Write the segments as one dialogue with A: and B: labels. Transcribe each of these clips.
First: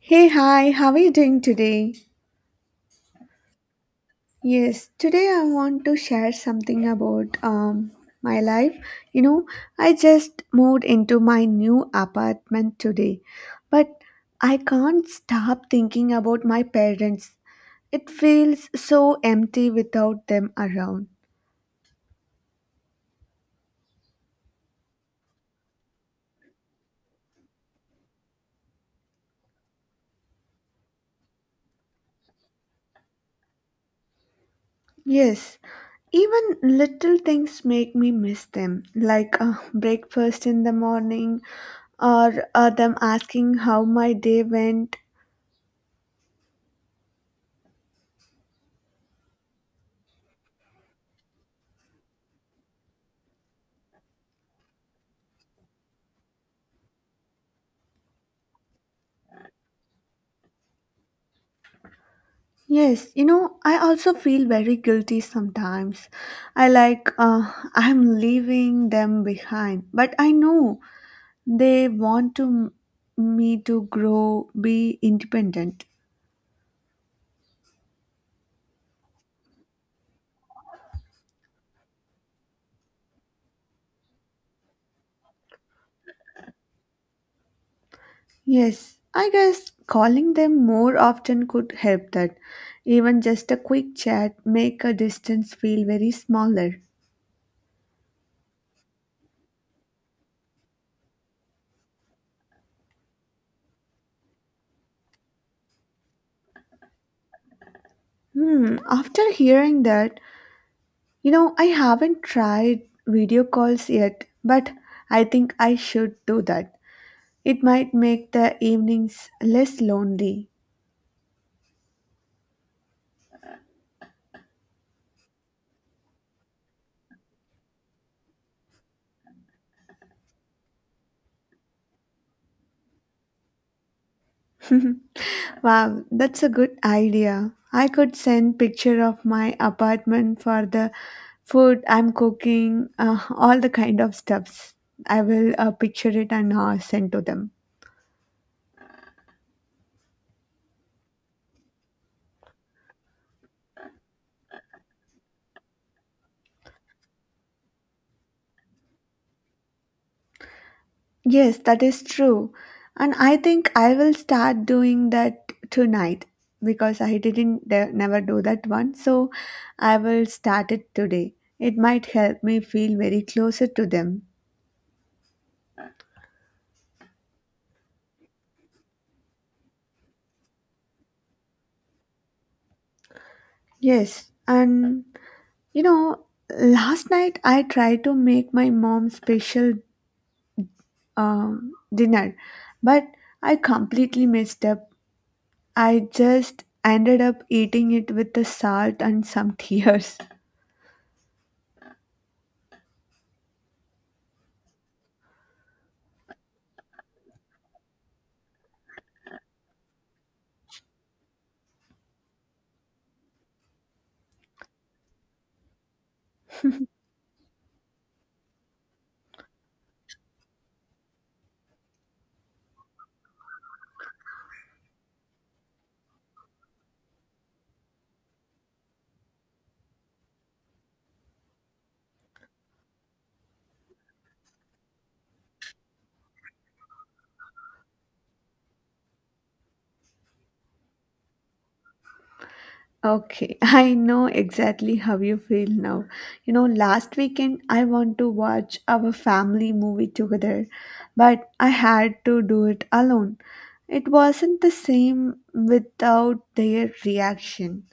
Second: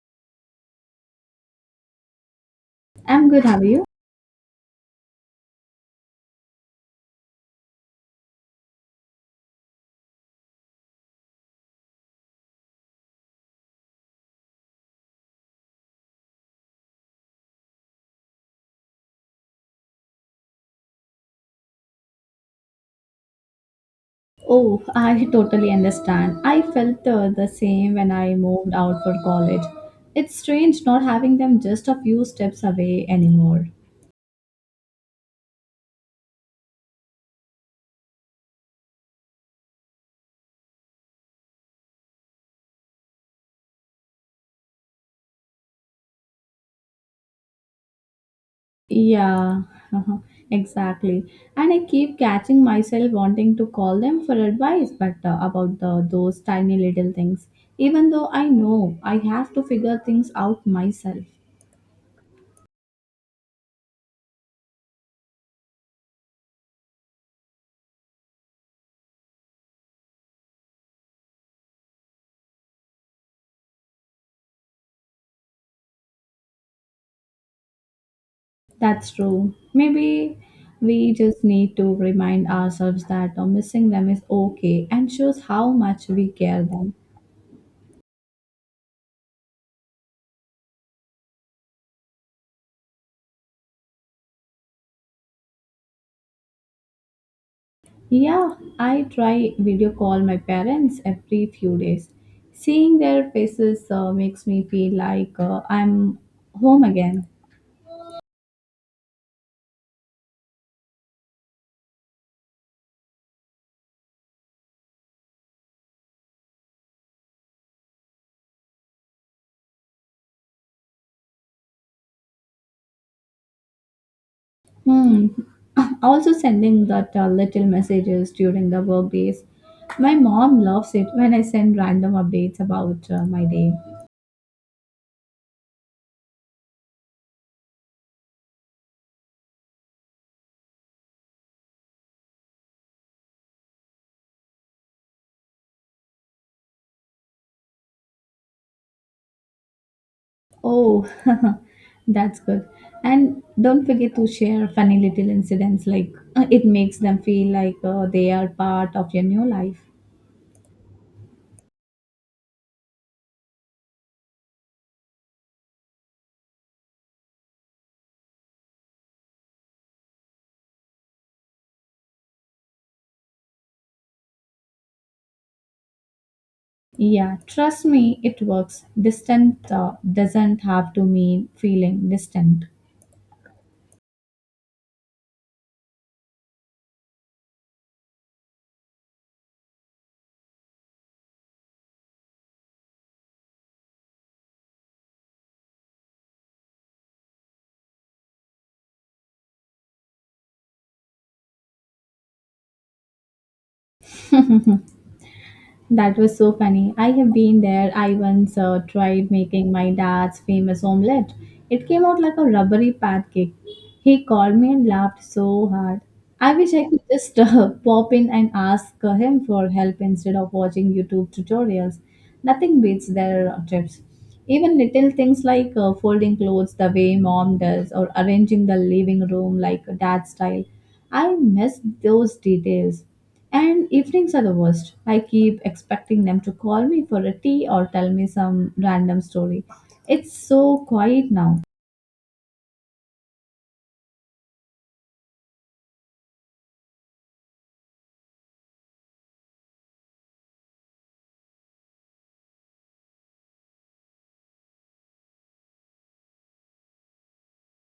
A: Hey, hi, how are you doing today?
B: I'm good, how are you?
A: Yes, today I want to share something about my life. You know, I just moved into my new apartment today, but I can't stop thinking about my parents. It feels so empty without them around.
B: Oh, I totally understand. I felt the same when I moved out for college. It's strange not having them just a few steps away anymore.
A: Yes, even little things make me miss them, like breakfast in the morning or them asking how my day went.
B: Yeah, exactly. And I keep catching myself wanting to call them for advice, but about those tiny little things, even though I know I have to figure things out myself.
A: Yes, you know, I also feel very guilty sometimes. I'm leaving them behind, but I know they want to m- me to grow, be independent.
B: That's true. Maybe we just need to remind ourselves that missing them is okay and shows how much we care them.
A: Yes, I guess calling them more often could help that. Even just a quick chat make a distance feel very smaller.
B: Yeah, I try video call my parents every few days. Seeing their faces makes me feel like I'm home again.
A: Hmm, after hearing that, you know, I haven't tried video calls yet, but I think I should do that. It might make the evenings less lonely.
B: Hmm. Also sending that little messages during the work days. My mom loves it when I send random updates about my day.
A: Wow, that's a good idea. I could send picture of my apartment for the food I'm cooking, all the kind of stuffs. I will picture it and send to them.
B: Oh, that's good. And don't forget to share funny little incidents, like it makes them feel like they are part of your new life.
A: Yes, that is true. And I think I will start doing that tonight because I didn't de- never do that one. So I will start it today. It might help me feel very closer to them.
B: Yeah, trust me, it works. Distant doesn't have to mean feeling distant.
A: Yes, and you know, last night I tried to make my mom special dinner, but I completely messed up. I just ended up eating it with the salt and some tears.
B: That was so funny. I have been there. I once tried making my dad's famous omelette. It came out like a rubbery pancake. He called me and laughed so hard. I wish I could just pop in and ask him for help instead of watching YouTube tutorials. Nothing beats their tips. Even little things like folding clothes the way mom does or arranging the living room like dad style. I miss those details. And evenings are the worst. I keep expecting them to call me for a tea or tell me some random story. It's so quiet now.
A: Okay, I know exactly how you feel now. You know, last weekend I want to watch our family movie together, but I had to do it alone. It wasn't the same without their reaction.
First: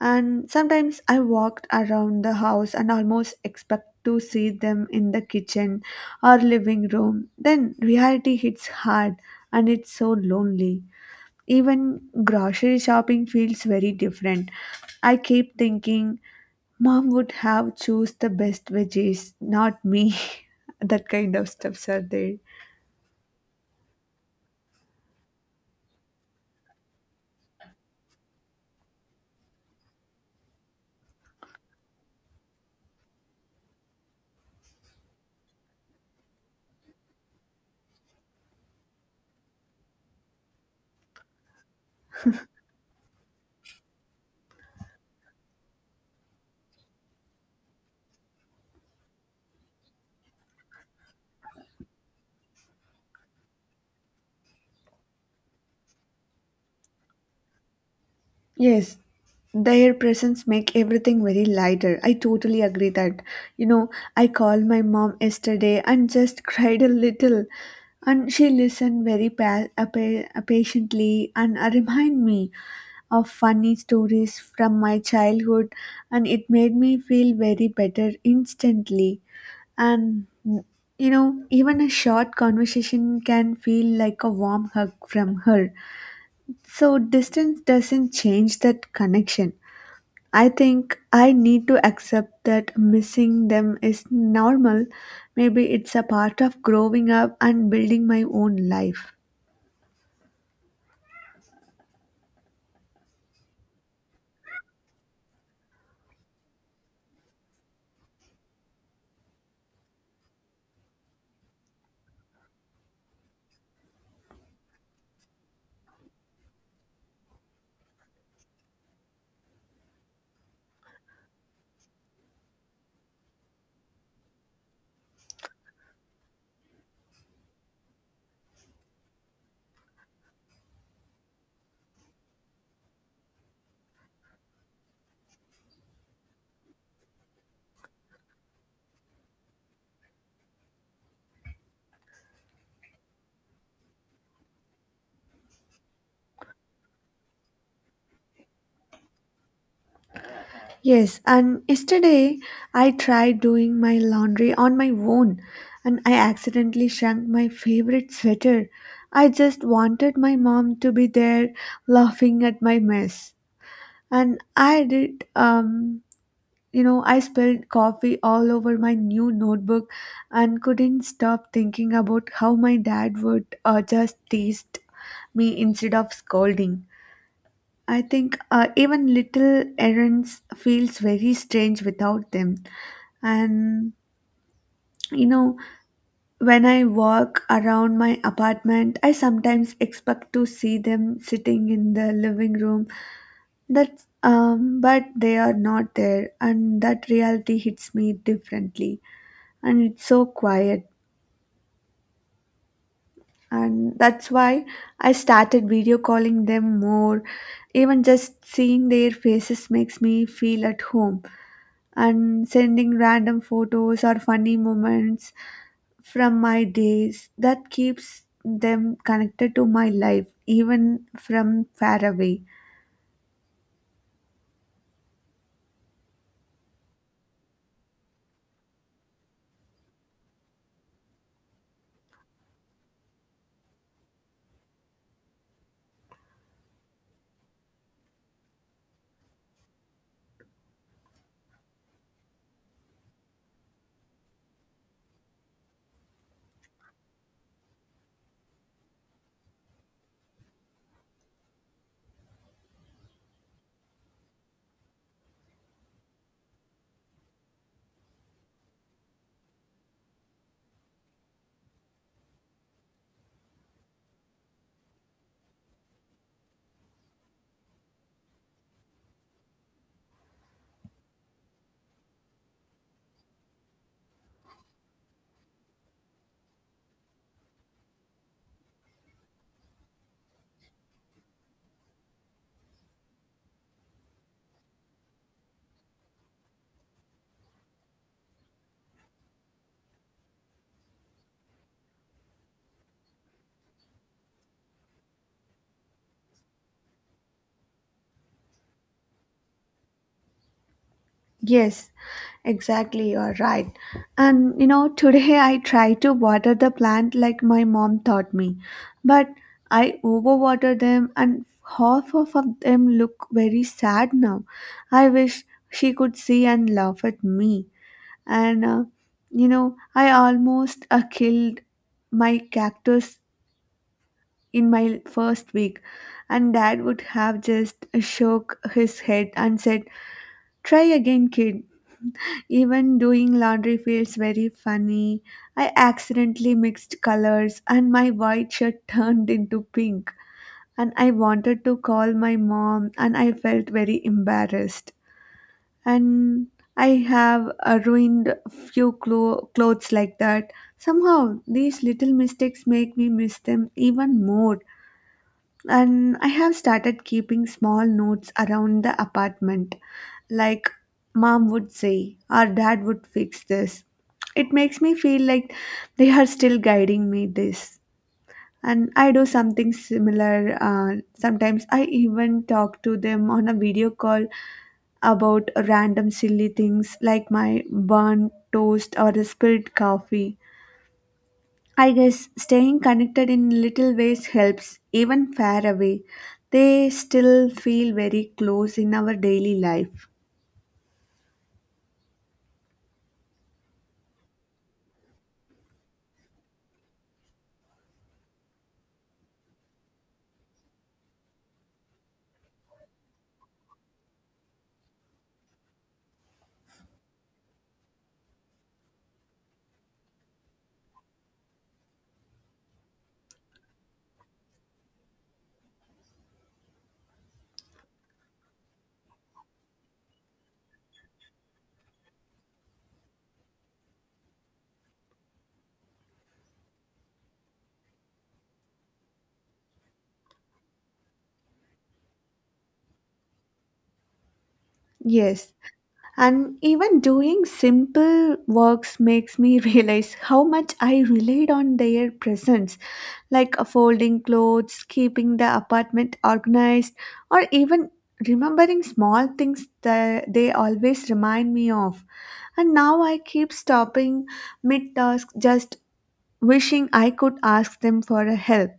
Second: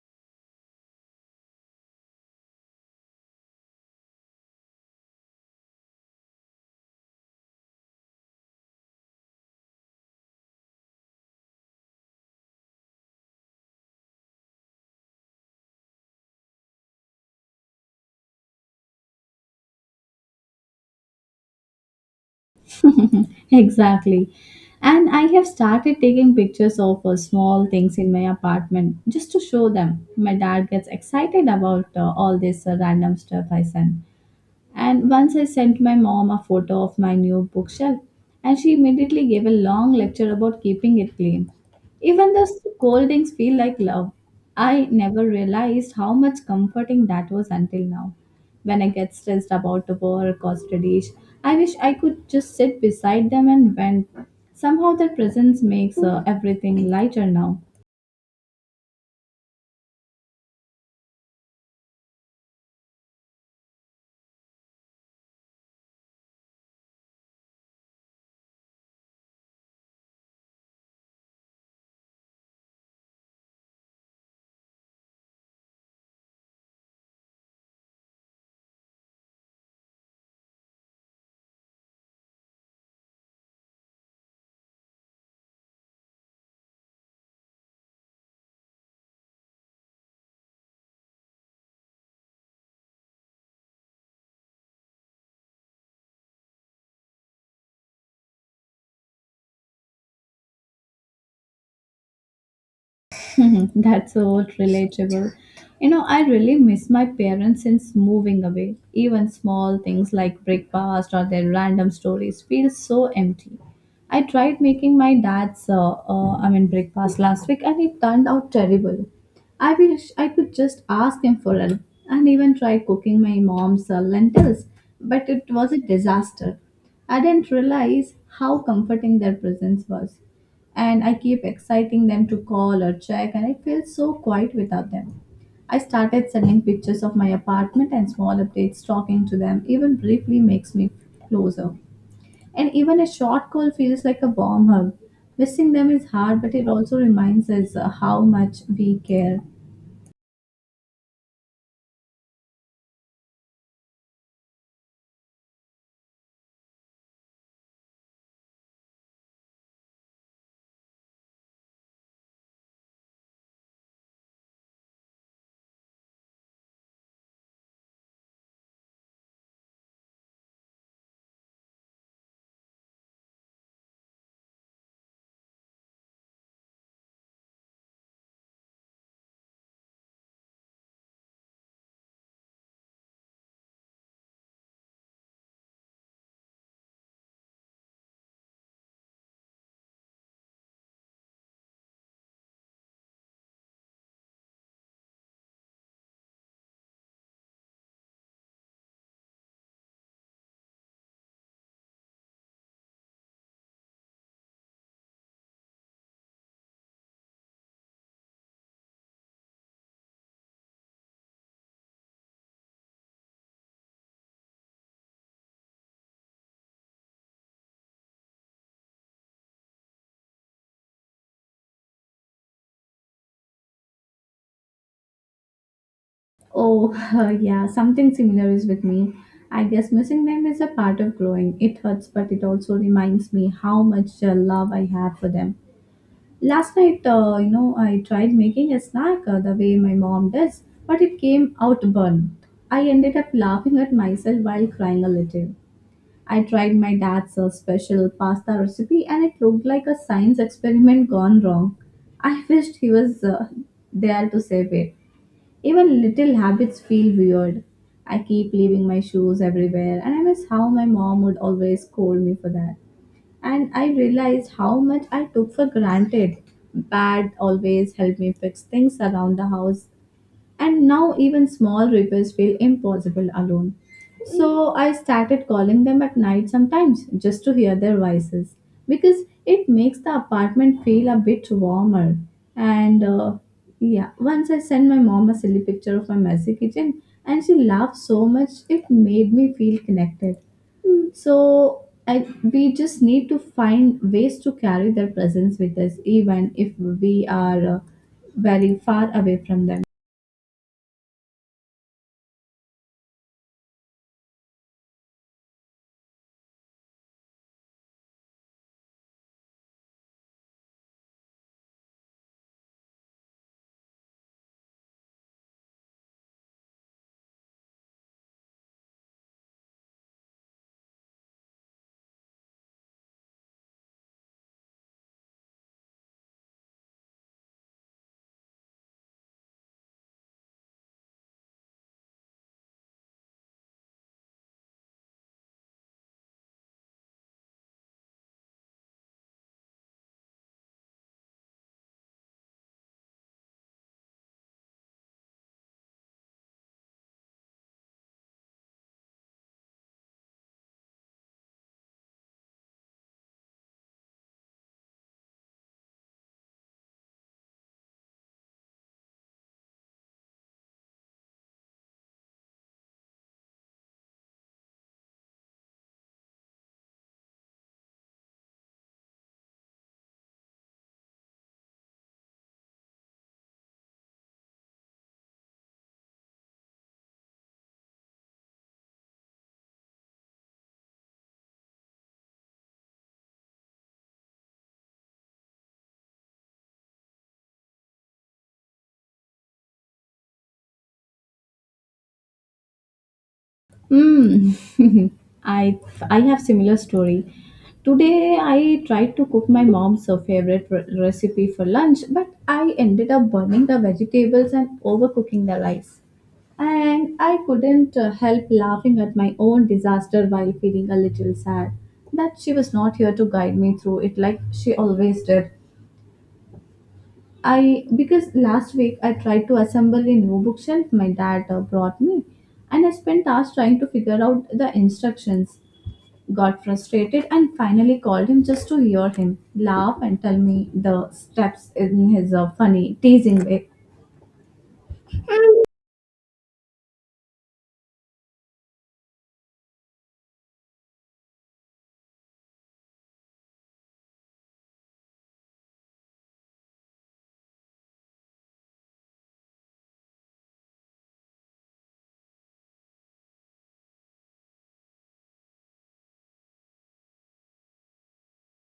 A: And sometimes I walked around the house and almost expect to see them in the kitchen or living room. Then reality hits hard and it's so lonely. Even grocery shopping feels very different. I keep thinking mom would have choose the best veggies, not me. That kind of stuffs are there.
B: exactly. And I have started taking pictures of small things in my apartment just to show them. My dad gets excited about all this random stuff I send. And once I sent my mom a photo of my new bookshelf, and she immediately gave a long lecture about keeping it clean. Even the scoldings feel like love. I never realized how much comforting that was until now. When I get stressed about work or studies, I wish I could just sit beside them and vent. Somehow their presence makes everything lighter now.
A: Yes, their presence make everything very lighter. I totally agree that. You know, I called my mom yesterday and just cried a little, and she listened very patiently and remind me of funny stories from my childhood, and it made me feel very better instantly. And you know, even a short conversation can feel like a warm hug from her. So distance doesn't change that connection. I think I need to accept that missing them is normal. Maybe it's a part of growing up and building my own life.
B: That's so relatable. You know, I really miss my parents since moving away. Even small things like breakfast or their random stories feel so empty. I tried making my breakfast last week and it turned out terrible. I wish I could just ask him for help and even try cooking my mom's lentils, but it was a disaster. I didn't realize how comforting their presence was and I keep exciting them to call or check, and I feel so quiet without them. I started sending pictures of my apartment and small updates, talking to them, even briefly makes me closer. And even a short call feels like a warm hug. Missing them is hard, but it also reminds us how much we care.
A: Yes, and yesterday I tried doing my laundry on my own and I accidentally shrunk my favorite sweater. I just wanted my mom to be there laughing at my mess. And I did You know, I spilled coffee all over my new notebook and couldn't stop thinking about how my dad would just tease me instead of scolding. I think even little errands feels very strange without them. And you know, when I walk around my apartment, I sometimes expect to see them sitting in the living room. That's But they are not there, and that reality hits me differently. And it's so quiet, and that's why I started video calling them more. Even just seeing their faces makes me feel at home, and sending random photos or funny moments from my days that keeps them connected to my life even from far away.
B: Oh, yeah, something similar is with me. I guess missing them is a part of growing. It hurts, but it also reminds me how much love I have for them. Last night, you know, I tried making a snack the way my mom does, but it came out burnt. I ended up laughing at myself while crying a little. I tried my dad's special pasta recipe and it looked like a science experiment gone wrong. I wished he was there to save it. Even little habits feel weird. I keep leaving my shoes everywhere and I miss how my mom would always scold me for that and I realized how much I took for granted. Dad always helped me fix things around the house, and now even small repairs feel impossible alone. So I started calling them at night sometimes just to hear their voices because it makes the apartment feel a bit warmer. And yeah, once I sent my mom a silly picture of my messy kitchen and she laughed so much it made me feel connected. So I, we just need to find ways to carry their presence with us even if we are very far away from them.
A: Yes, exactly. You're right. And you know, today I try to water the plant like my mom taught me, but I overwater them, and half of them look very sad now. I wish she could see and laugh at me. And you know, I almost killed my cactus in my first week, and dad would have just shook his head and said, try again, kid. Even doing laundry feels very funny. I accidentally mixed colors and my white shirt turned into pink. And I wanted to call my mom and I felt very embarrassed. And I have ruined clothes like that. Somehow these little mistakes make me miss them even more, and I have started keeping small notes around the apartment. Like mom would say, or dad would fix this. It makes me feel like they are still guiding me this. And I do something similar. Sometimes I even talk to them on a video call about random silly things like my burnt toast or a spilled coffee. I guess staying connected in little ways helps, even far away. They still feel very close in our daily life.
B: Mm. I I have similar story. Today I tried to cook my mom's favorite recipe for lunch, but I ended up burning the vegetables and overcooking the rice. And I couldn't help laughing at my own disaster while feeling a little sad that she was not here to guide me through it like she always did. I because last week I tried to assemble a new bookshelf my dad brought me, and I spent hours trying to figure out the instructions. Got frustrated and finally called him just to hear him laugh and tell me the steps in his funny, teasing way.
A: Yes, and even doing simple works makes me realize how much I relied on their presence, like folding clothes, keeping the apartment organized, or even remembering small things that they always remind me of. And now I keep stopping mid task just wishing I could ask them for a help.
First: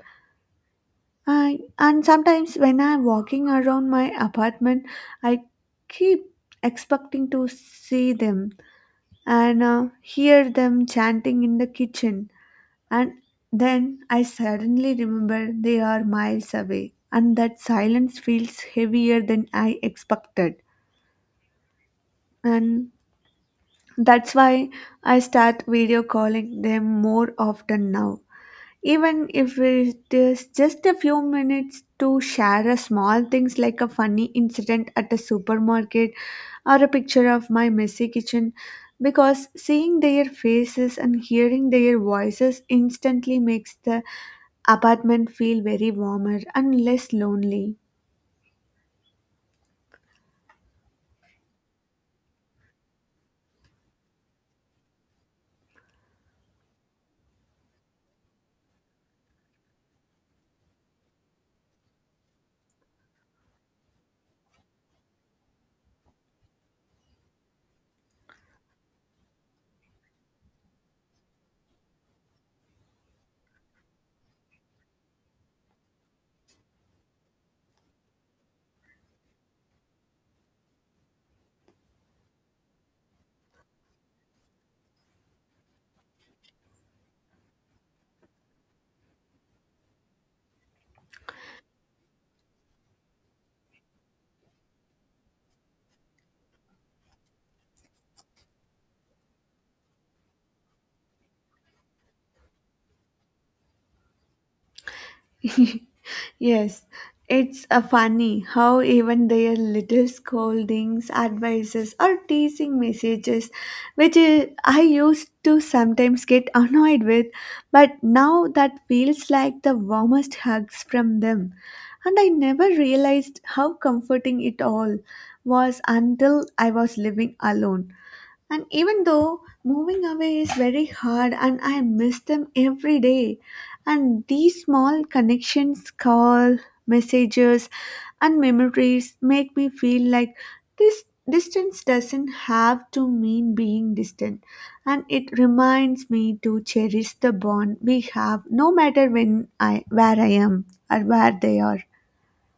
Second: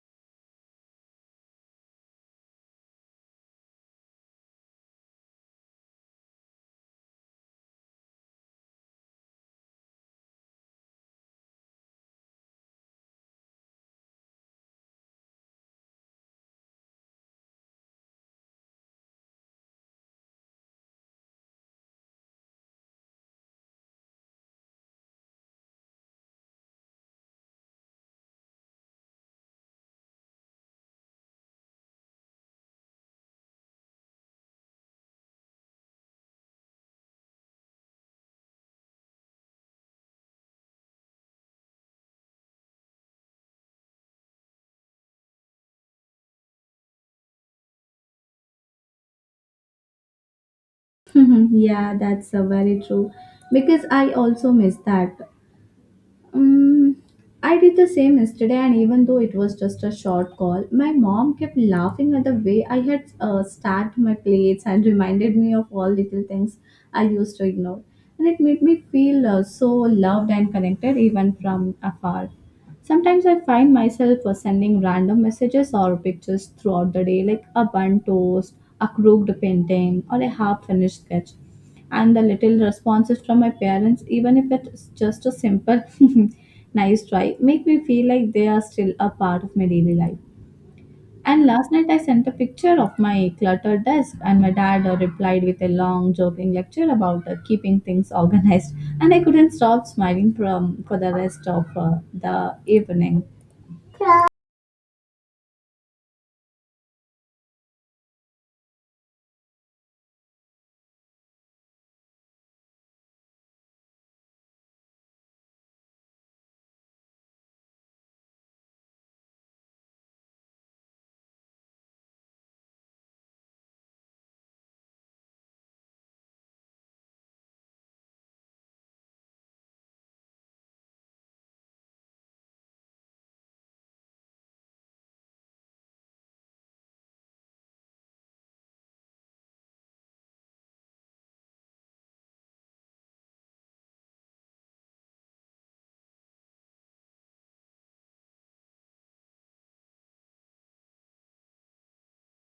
A: And sometimes when I'm walking around my apartment, I keep expecting to see them and hear them chanting in the kitchen. And then I suddenly remember they are miles away, and that silence feels heavier than I expected. And that's why I start video calling them more often now. Even if it is just a few minutes to share a small things like a funny incident at a supermarket or a picture of my messy kitchen, because seeing their faces and hearing their voices instantly makes the apartment feel very warmer and less lonely.
B: yeah, that's very true. Because I also miss that. Um, I did the same yesterday, and even though it was just a short call, my mom kept laughing at the way I had stacked my plates and reminded me of all little things I used to ignore. And it made me feel so loved and connected even from afar. Sometimes I find myself sending random messages or pictures throughout the day, like a bun toast, a crooked painting, or a half finished sketch and the little responses from my parents, even if it's just a simple nice try, make me feel like they are still a part of my daily life. And last night I sent a picture of my cluttered desk, and my dad replied with a long, joking lecture about keeping things organized. And I couldn't stop smiling from for the rest of the evening.
A: Yes, it's a funny how even their little scoldings, advices, or teasing messages, which is, I used to sometimes get annoyed with, but now that feels like the warmest hugs from them. And I never realized how comforting it all was until I was living alone. And even though moving away is very hard and I miss them every day. And these small connections, call, messages and memories make me feel like this distance doesn't have to mean being distant, and it reminds me to cherish the bond we have no matter when I where I am or where they are.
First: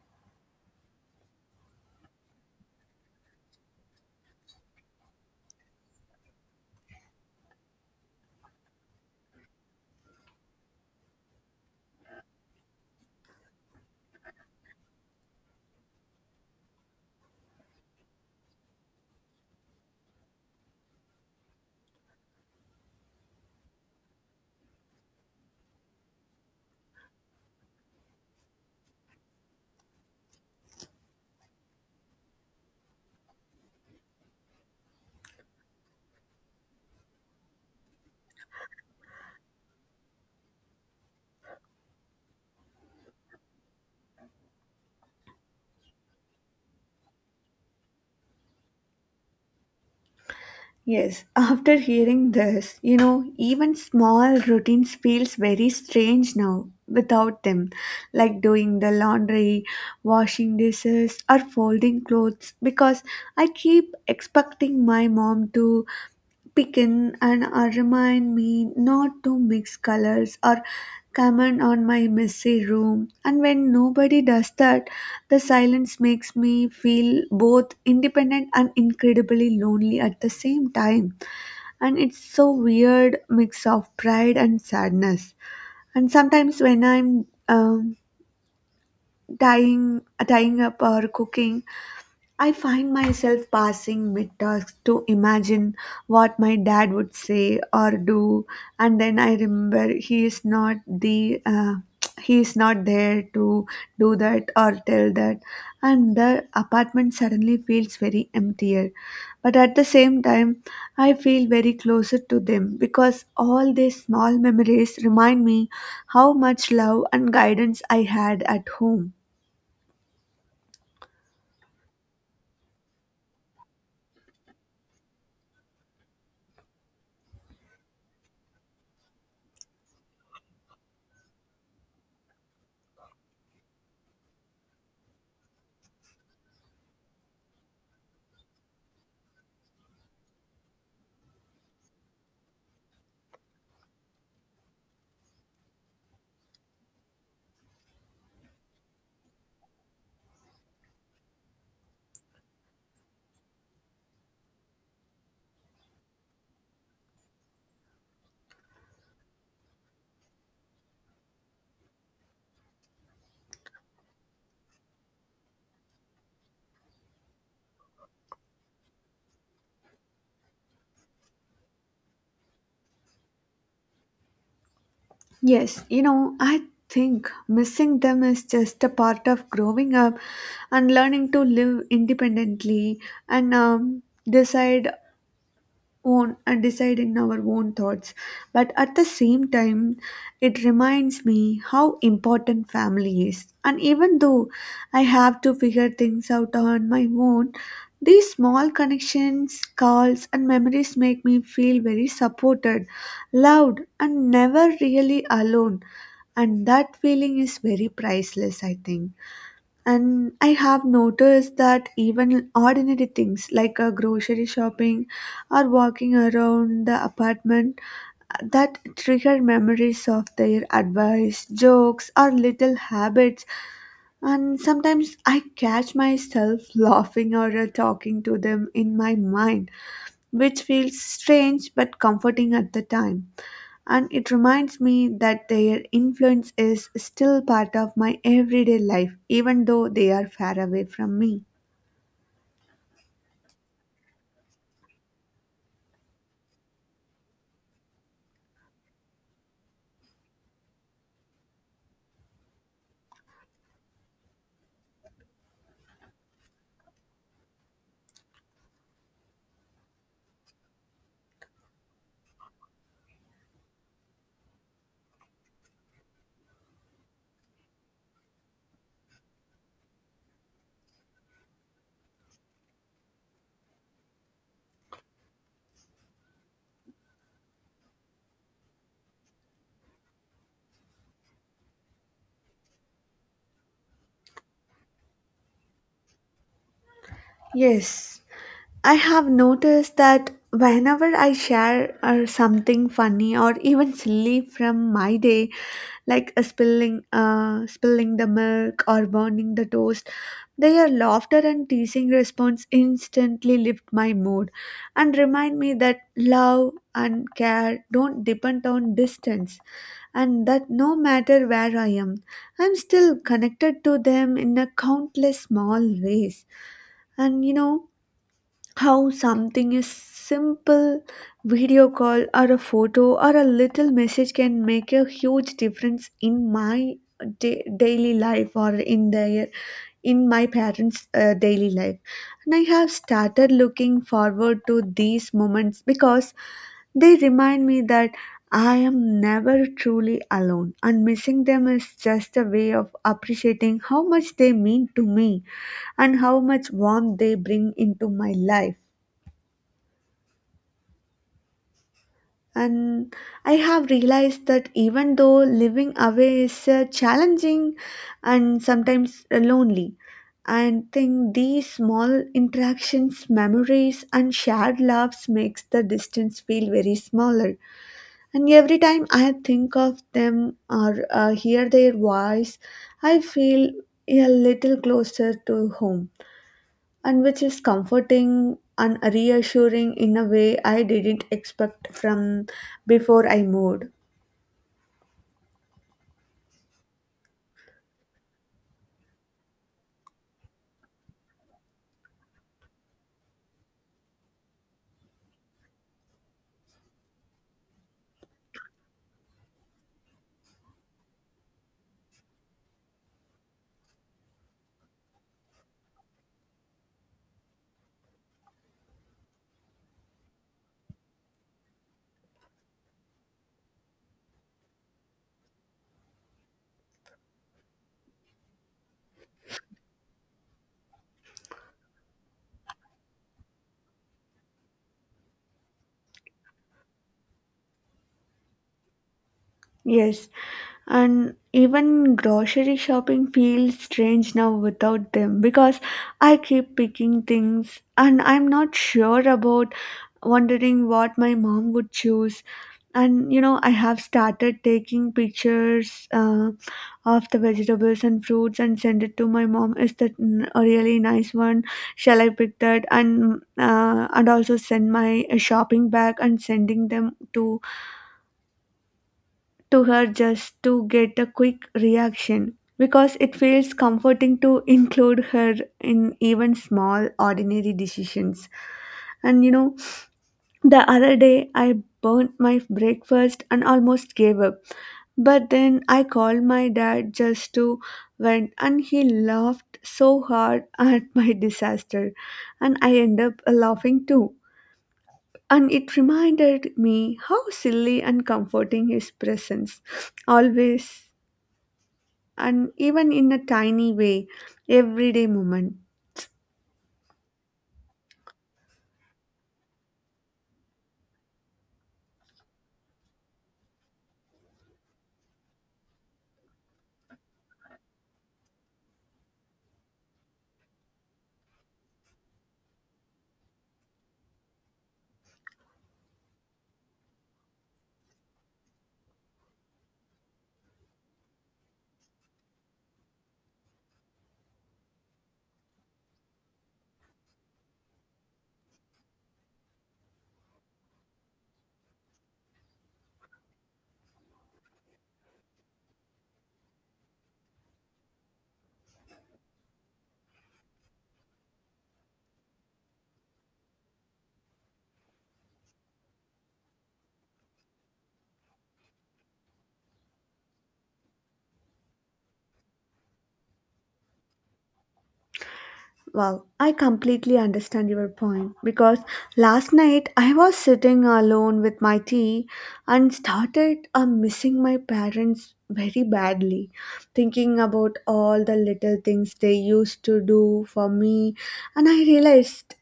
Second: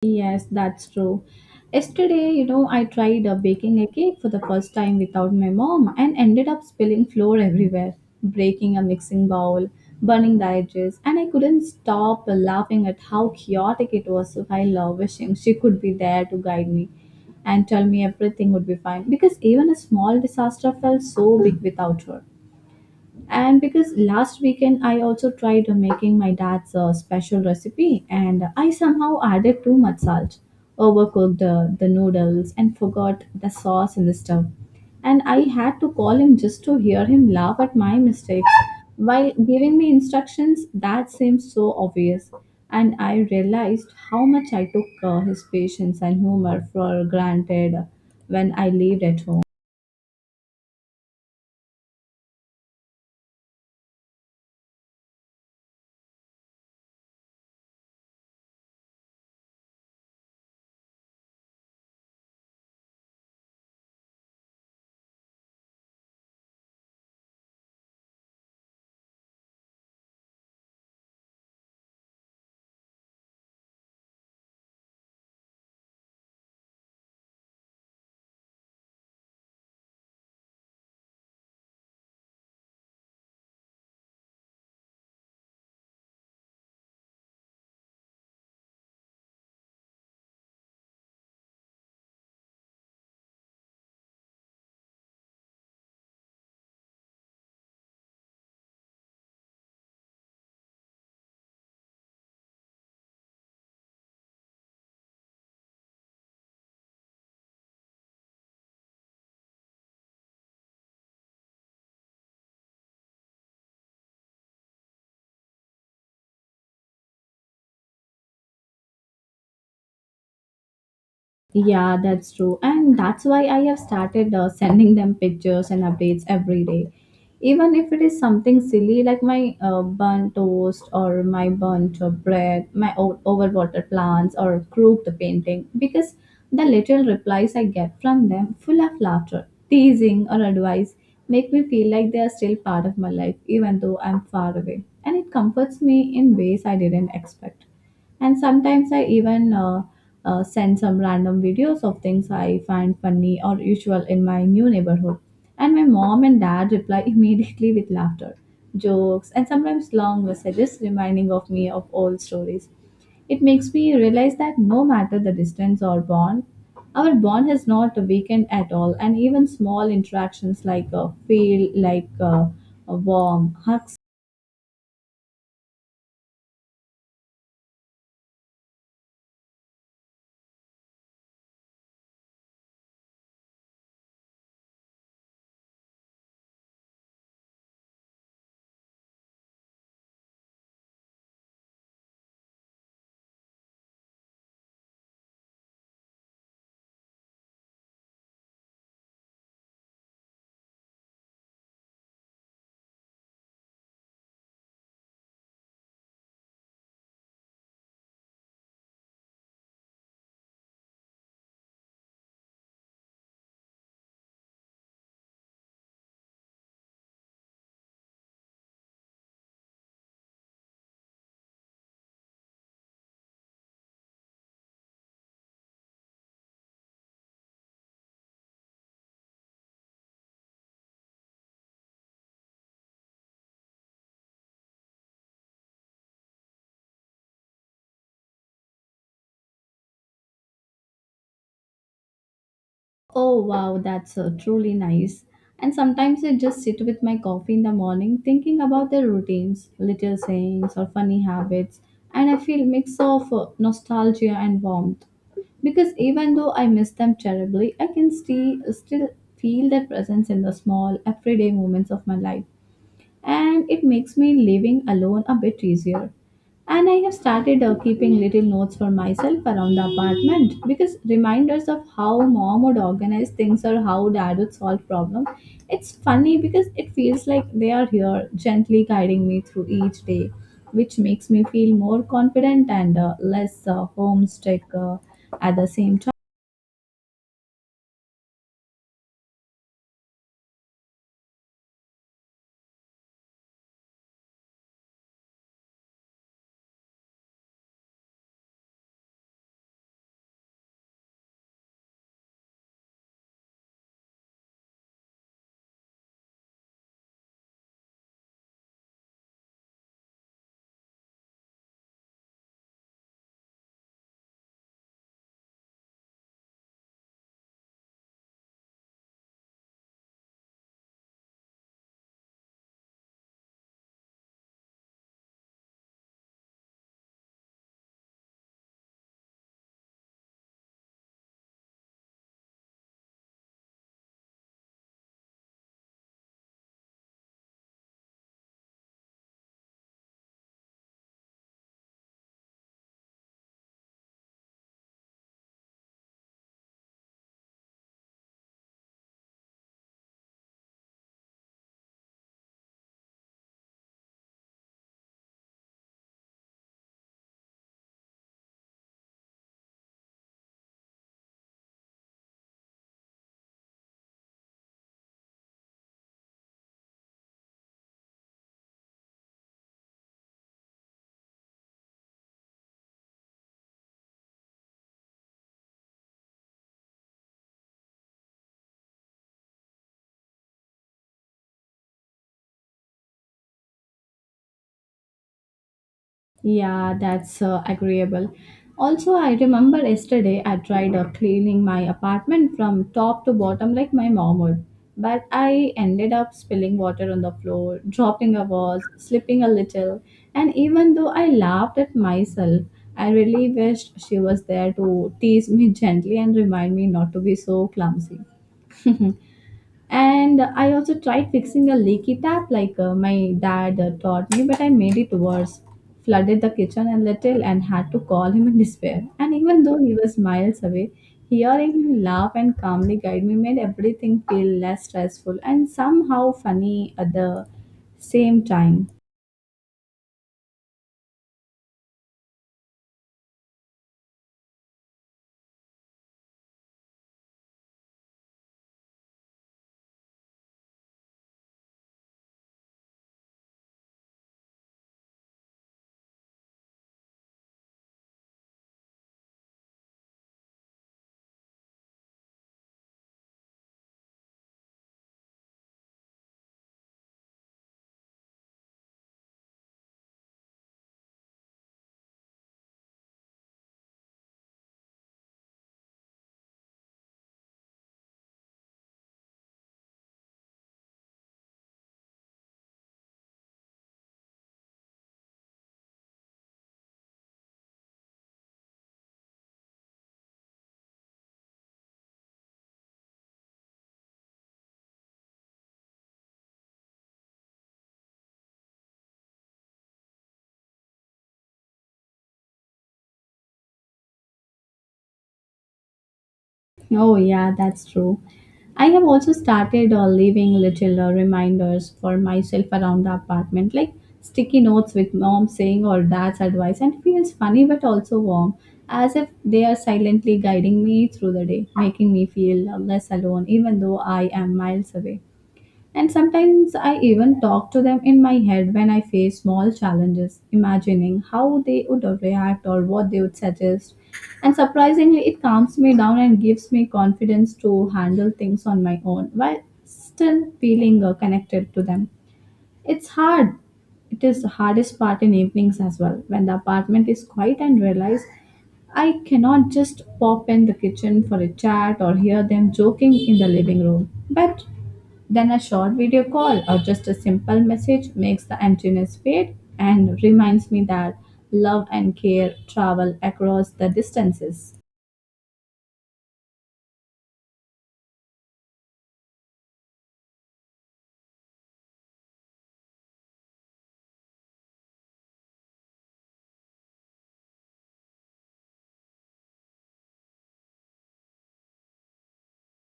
B: Yes, that's true. Yesterday, you know, I tried baking a cake for the first time without my mom and ended up spilling flour everywhere, breaking a mixing bowl, burning the edges, and I couldn't stop laughing at how chaotic it was while wishing she could be there to guide me and tell me everything would be fine because even a small disaster felt so big without her. And because last weekend I also tried making my dad's special recipe and I somehow added too much salt, overcooked the noodles, and forgot the sauce in the stove. And I had to call him just to hear him laugh at my mistakes while giving me instructions that seemed so obvious. And I realized how much I took his patience and humor for granted when I lived at home.
A: Yes, after hearing this, you know, even small routines feels very strange now without them, like doing the laundry, washing dishes, or folding clothes, because I keep expecting my mom to pick in and remind me not to mix colors or comment on my messy room. And when nobody does that, the silence makes me feel both independent and incredibly lonely at the same time, and it's so weird mix of pride and sadness. And sometimes when I'm tying tying up or cooking, I find myself passing mid tasks to imagine what my dad would say or do, and then I remember he is not the he is not there to do that or tell that, and the apartment suddenly feels very emptier. But at the same time, I feel very closer to them because all these small memories remind me how much love and guidance I had at home.
B: Yeah, that's true. And that's why I have started sending them pictures and updates every day. Even if it is something silly like my burnt toast or my burnt bread, my overwatered plants or crooked painting, because the little replies I get from them, full of laughter, teasing, or advice, make me feel like they are still part of my life, even though I'm far away. And it comforts me in ways I didn't expect. And sometimes I even send some random videos of things I find funny or usual in my new neighborhood. And my mom and dad reply immediately with laughter, jokes, and sometimes long messages reminding of me of old stories. It makes me realize that no matter the distance or bond, our bond has not weakened at all, and even small interactions like a feel like a warm hug.
A: Yes, you know, I think missing them is just a part of growing up and learning to live independently and decide decide in our own thoughts. But at the same time, it reminds me how important family is. And even though I have to figure things out on my own, these small connections, calls, and memories make me feel very supported, loved, and never really alone. And that feeling is very priceless, I think. And I have noticed that even ordinary things like a grocery shopping or walking around the apartment that trigger memories of their advice jokes or little habits. And sometimes I catch myself laughing or talking to them in my mind, which feels strange but comforting at the time. And it reminds me that their influence is still part of my everyday life, even though they are far away from me.
B: Oh wow, that's truly nice. And sometimes I just sit with my coffee in the morning thinking about their routines, little sayings, or funny habits, and I feel mix of nostalgia and warmth. Because even though I miss them terribly, I can still feel their presence in the small everyday moments of my life and it makes me living alone a bit easier. And I have started keeping little notes for myself around the apartment because reminders of how mom would organize things or how dad would solve problems. It's funny because it feels like they are here gently guiding me through each day, which makes me feel more confident and less homesick at the same time.
A: Yes, I have noticed that whenever I share something funny or even silly from my day, like a spilling the milk or burning the toast, their laughter and teasing response instantly lift my mood and remind me that love and care don't depend on distance, and that no matter where I am, I'm still connected to them in a countless small ways. And you know how something is simple video call or a photo or a little message can make a huge difference in my daily life or in their in my parents' daily life. And I have started looking forward to these moments because they remind me that I am never truly alone, and missing them is just a way of appreciating how much they mean to me and how much warmth they bring into my life. And I have realized that even though living away is challenging and sometimes lonely, I think these small interactions, memories, and shared laughs makes the distance feel very smaller. And every time I think of them or hear their voice, I feel a little closer to home, and which is comforting and reassuring in a way I didn't expect from before I moved.
B: Yeah, that's agreeable. Also, I remember yesterday I tried cleaning my apartment from top to bottom like my mom would, but I ended up spilling water on the floor, dropping a vase, slipping a little, and even though I laughed at myself, I really wished she was there to tease me gently and remind me not to be so clumsy. And I also tried fixing a leaky tap like my dad taught me, but I made it worse. Flooded the kitchen a little and had to call him in despair. And even though he was miles away, hearing him laugh and calmly guide me made everything feel less stressful and somehow funny at the same time.
A: Yes, and even grocery shopping feels strange now without them, because I keep picking things and I'm not sure about, wondering what my mom would choose. And you know, I have started taking pictures of the vegetables and fruits and send it to my mom. Is that a really nice one? Shall I pick that? And also send my shopping bag and sending them to her, just to get a quick reaction, because it feels comforting to include her in even small ordinary decisions. And you know, the other day I burnt my breakfast and almost gave up, but then I called my dad just to vent, and he laughed so hard at my disaster, and I ended up laughing too. And it reminded me how silly and comforting his presence always, and even in a tiny way, everyday moment.
B: Oh, yeah, that's true. I have also started leaving little reminders for myself around the apartment, like sticky notes with mom saying or dad's advice, and it feels funny but also warm, as if they are silently guiding me through the day, making me feel less alone, even though I am miles away. And sometimes I even talk to them in my head when I face small challenges, imagining how they would react or what they would suggest. And surprisingly, it calms me down and gives me confidence to handle things on my own while still feeling connected to them. It's hard. It is the hardest part in evenings as well, when the apartment is quiet and realize I cannot just pop in the kitchen for a chat or hear them joking in the living room. But then a short video call or just a simple message makes the emptiness fade and reminds me that love and care travel across the distances.
A: Wow, I completely understand your point, because last night I was sitting alone with my tea and started missing my parents very badly, thinking about all the little things they used to do for me. And I realized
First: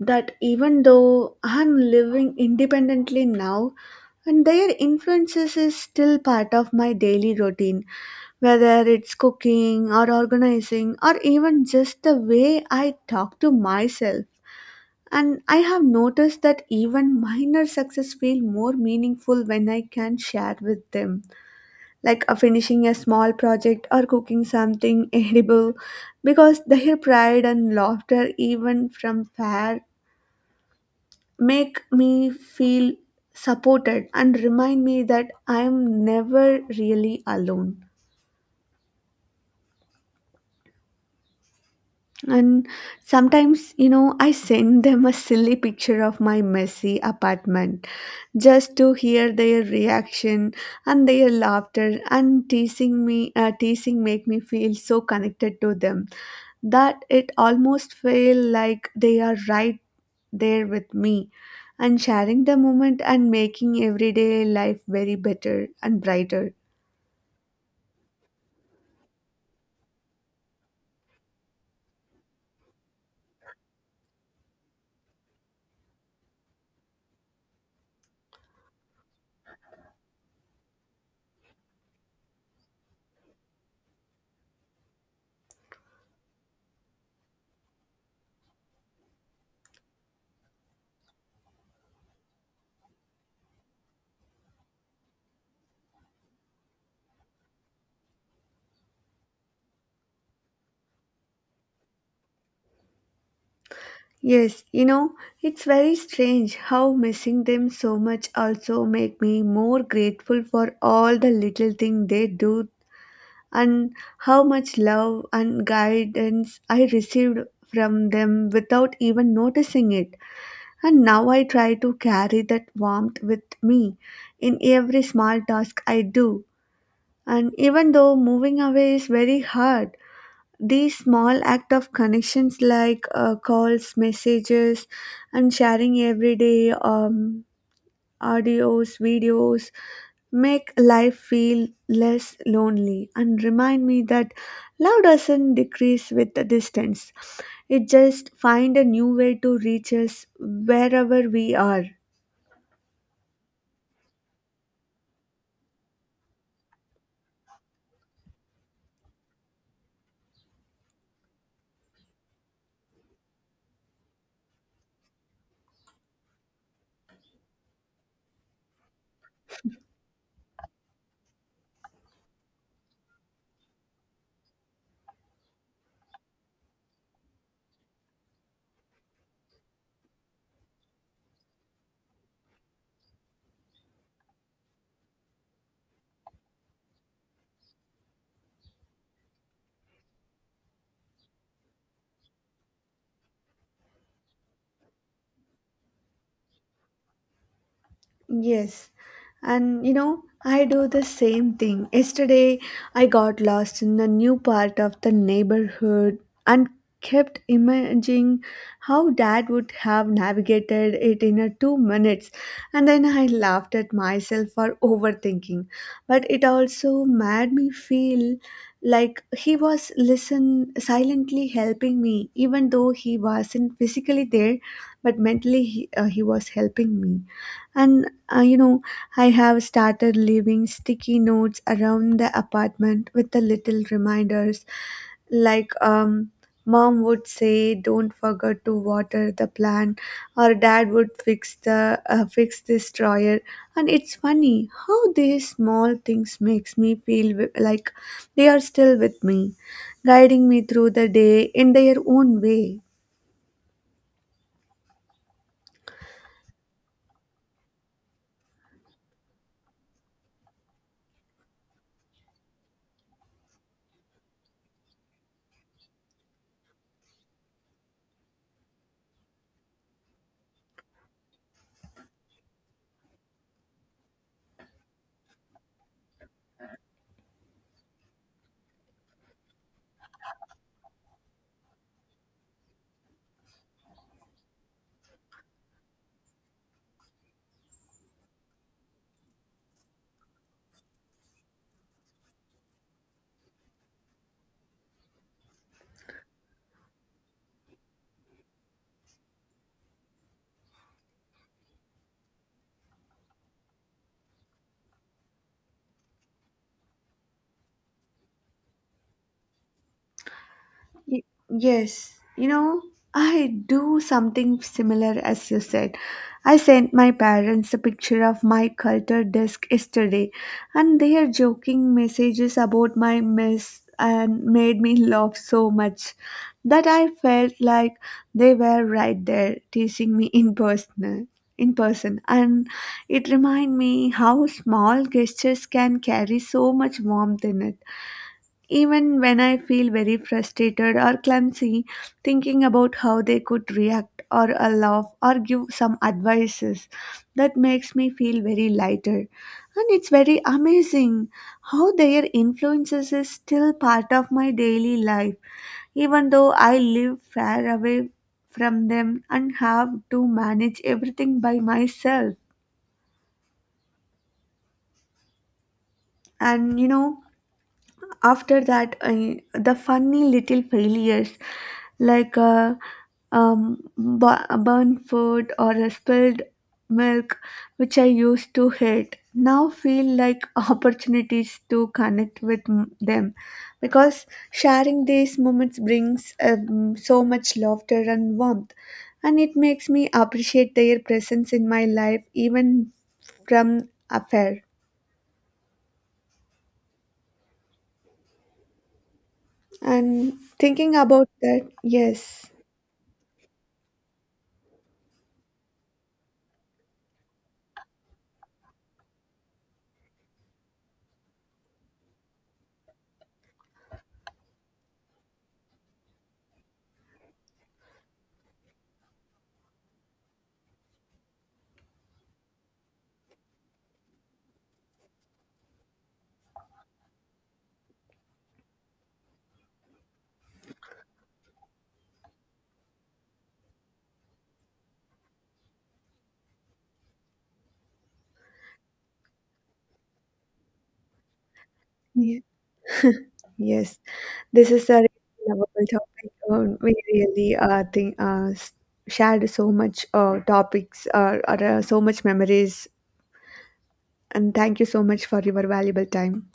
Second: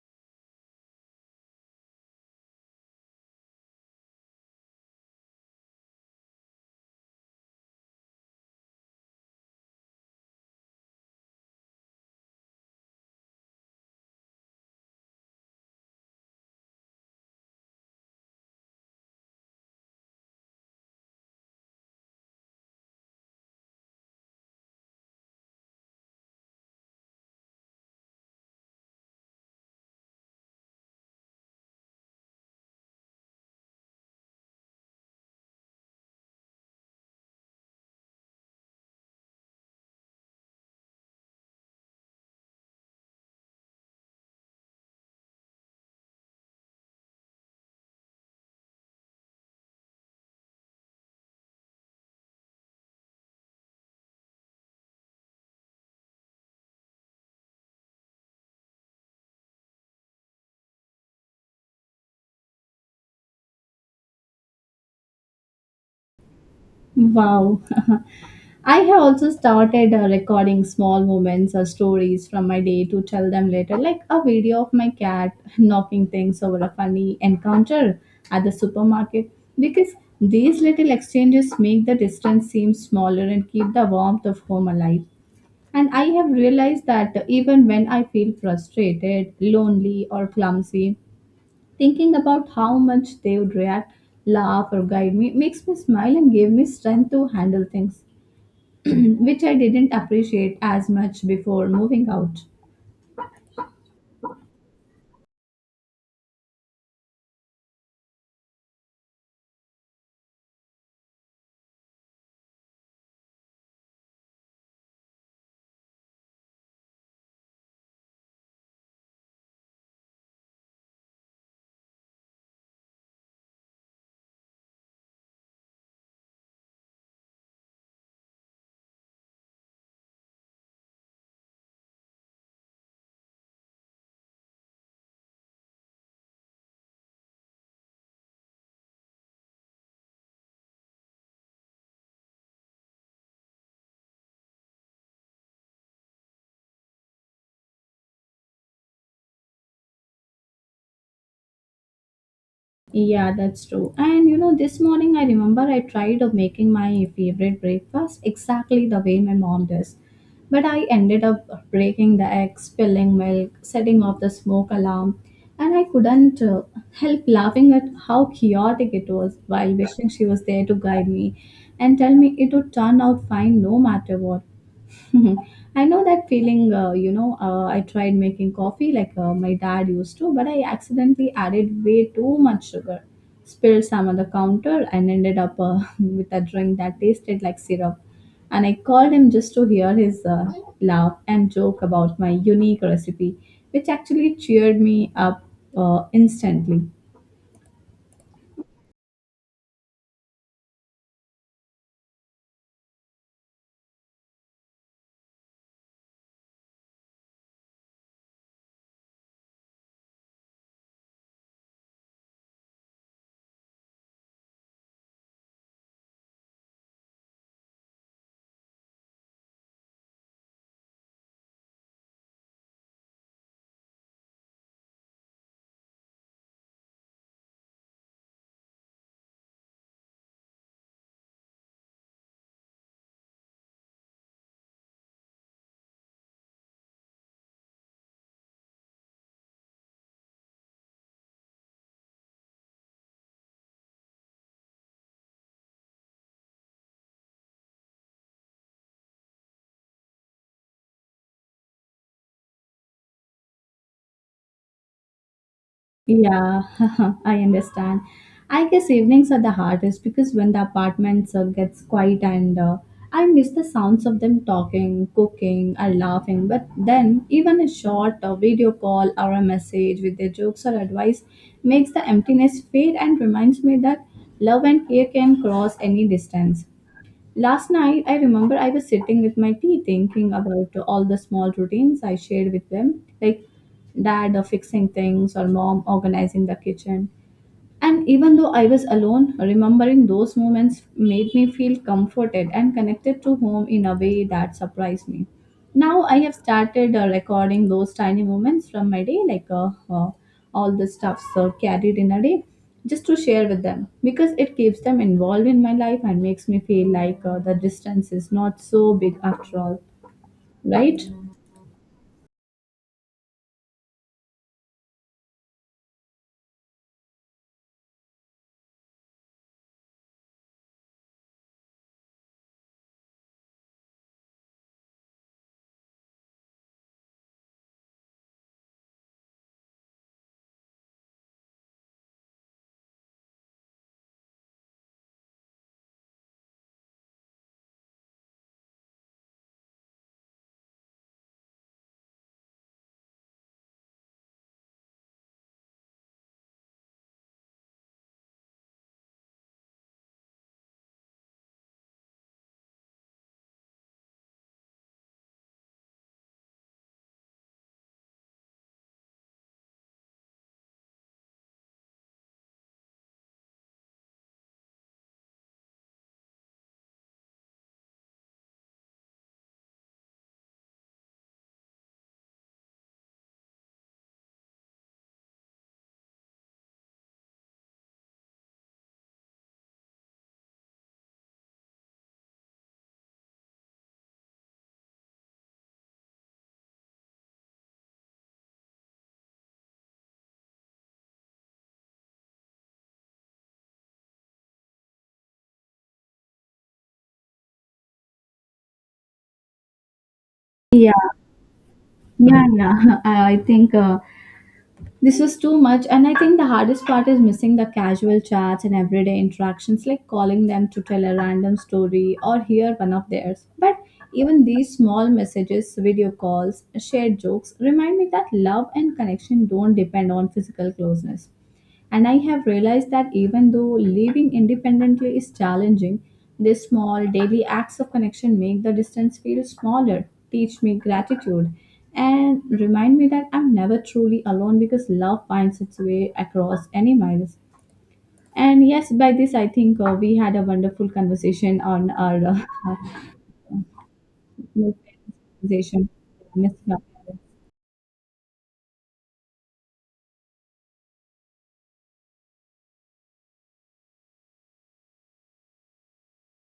A: that even though I'm living independently now, and their influences is still part of my daily routine, whether it's cooking or organizing or even just the way I talk to myself. And I have noticed that even minor success feel more meaningful when I can share with them, like finishing a small project or cooking something edible, because their pride and laughter, even from fair, make me feel supported and remind me that I am never really alone. And sometimes, you know, I send them a silly picture of my messy apartment just to hear their reaction, and their laughter and teasing me, teasing make me feel so connected to them that it almost feel like they are right there with me and sharing the moment and making everyday life very better and brighter.
B: Wow. I have also started recording small moments or stories from my day to tell them later, like a video of my cat knocking things over a funny encounter at the supermarket. Because these little exchanges make the distance seem smaller and keep the warmth of home alive. And I have realized that even when I feel frustrated, lonely, or clumsy, thinking about how much they would react, laugh, or guide me makes me smile and give me strength to handle things, which I didn't appreciate as much before moving out.
A: Yes, you know, it's very strange how missing them so much also make me more grateful for all the little thing they do, and how much love and guidance I received from them without even noticing it. And now I try to carry that warmth with me in every small task I do. And even though moving away is very hard, these small act of connections, like calls, messages, and sharing everyday audios, videos, make life feel less lonely and remind me that love doesn't decrease with the distance. It just find a new way to reach us wherever we are.
B: Yeah, that's true. And this morning I remember I tried of making my favorite breakfast exactly the way my mom does. But I ended up breaking the egg, spilling milk, setting off the smoke alarm, and I couldn't help laughing at how chaotic it was while wishing she was there to guide me and tell me it would turn out fine no matter what. I know that feeling, I tried making coffee like my dad used to, but I accidentally added way too much sugar, spilled some on the counter, and ended up with a drink that tasted like syrup. And I called him just to hear his laugh and joke about my unique recipe, which actually cheered me up instantly.
A: Yes. And you know, I do the same thing. Yesterday, I got lost in a new part of the neighborhood and kept imagining how dad would have navigated it in a 2 minutes. And then I laughed at myself for overthinking. But it also made me feel like he was listen silently helping me, even though he wasn't physically there, but mentally he was helping me. And you know, I have started leaving sticky notes around the apartment with the little reminders, like mom would say, don't forget to water the plant, or dad would fix the fix this dryer. And it's funny how these small things makes me feel like they are still with me, guiding me through the day in their own way.
B: Yeah, I understand. I guess evenings are the hardest because when the apartment gets quiet and I miss the sounds of them talking, cooking, and laughing. But then, even a short video call or a message with their jokes or advice makes the emptiness fade and reminds me that love and care can cross any distance. Last night, I remember I was sitting with my tea thinking about all the small routines I shared with them, like dad fixing things or mom organizing the kitchen. And even though I was alone, remembering those moments made me feel comforted and connected to home in a way that surprised me. Now I have started recording those tiny moments from my day, like all the stuffs carried in a day, just to share with them because it keeps them involved in my life and makes me feel like the distance is not so big after all, right?
A: Y- Yes, you know, I do something similar as you said. I sent my parents a picture of my culture desk yesterday, and their joking messages about my mess and made me laugh so much that I felt like they were right there teasing me in person. In person. And it reminded me how small gestures can carry so much warmth in it. Even when I feel very frustrated or clumsy, thinking about how they could react or laugh or give some advices, that makes me feel very lighter. And it's very amazing how their influences is still part of my daily life, even though I live far away from them and have to manage everything by myself. And you know, after that I, the funny little failures, like burnt food or a spilled milk, which I used to hate, now feel like opportunities to connect with them, because sharing these moments brings so much laughter and warmth, and it makes me appreciate their presence in my life even from afar. And
B: Yeah,
A: thinking about that,
B: yeah,
A: yes.
B: yeah. I think this was too much, and I think the hardest part is missing the casual chats and everyday interactions, like calling them to tell a random story or hear one of theirs. But even these small messages, video calls, shared jokes remind me that love and connection don't depend on physical closeness. And I have realized that even though living independently is challenging, these small daily acts of connection make the distance feel smaller, teach me gratitude, and remind me that I'm never truly alone because love finds its way across any miles. And yes, by this, I think we had a wonderful conversation on our uh,
A: Yes, this is a really lovable
B: conversation.
A: topic.
B: Missing out.
A: We really think shared so much topics or so much memories, and thank you so much for your valuable time.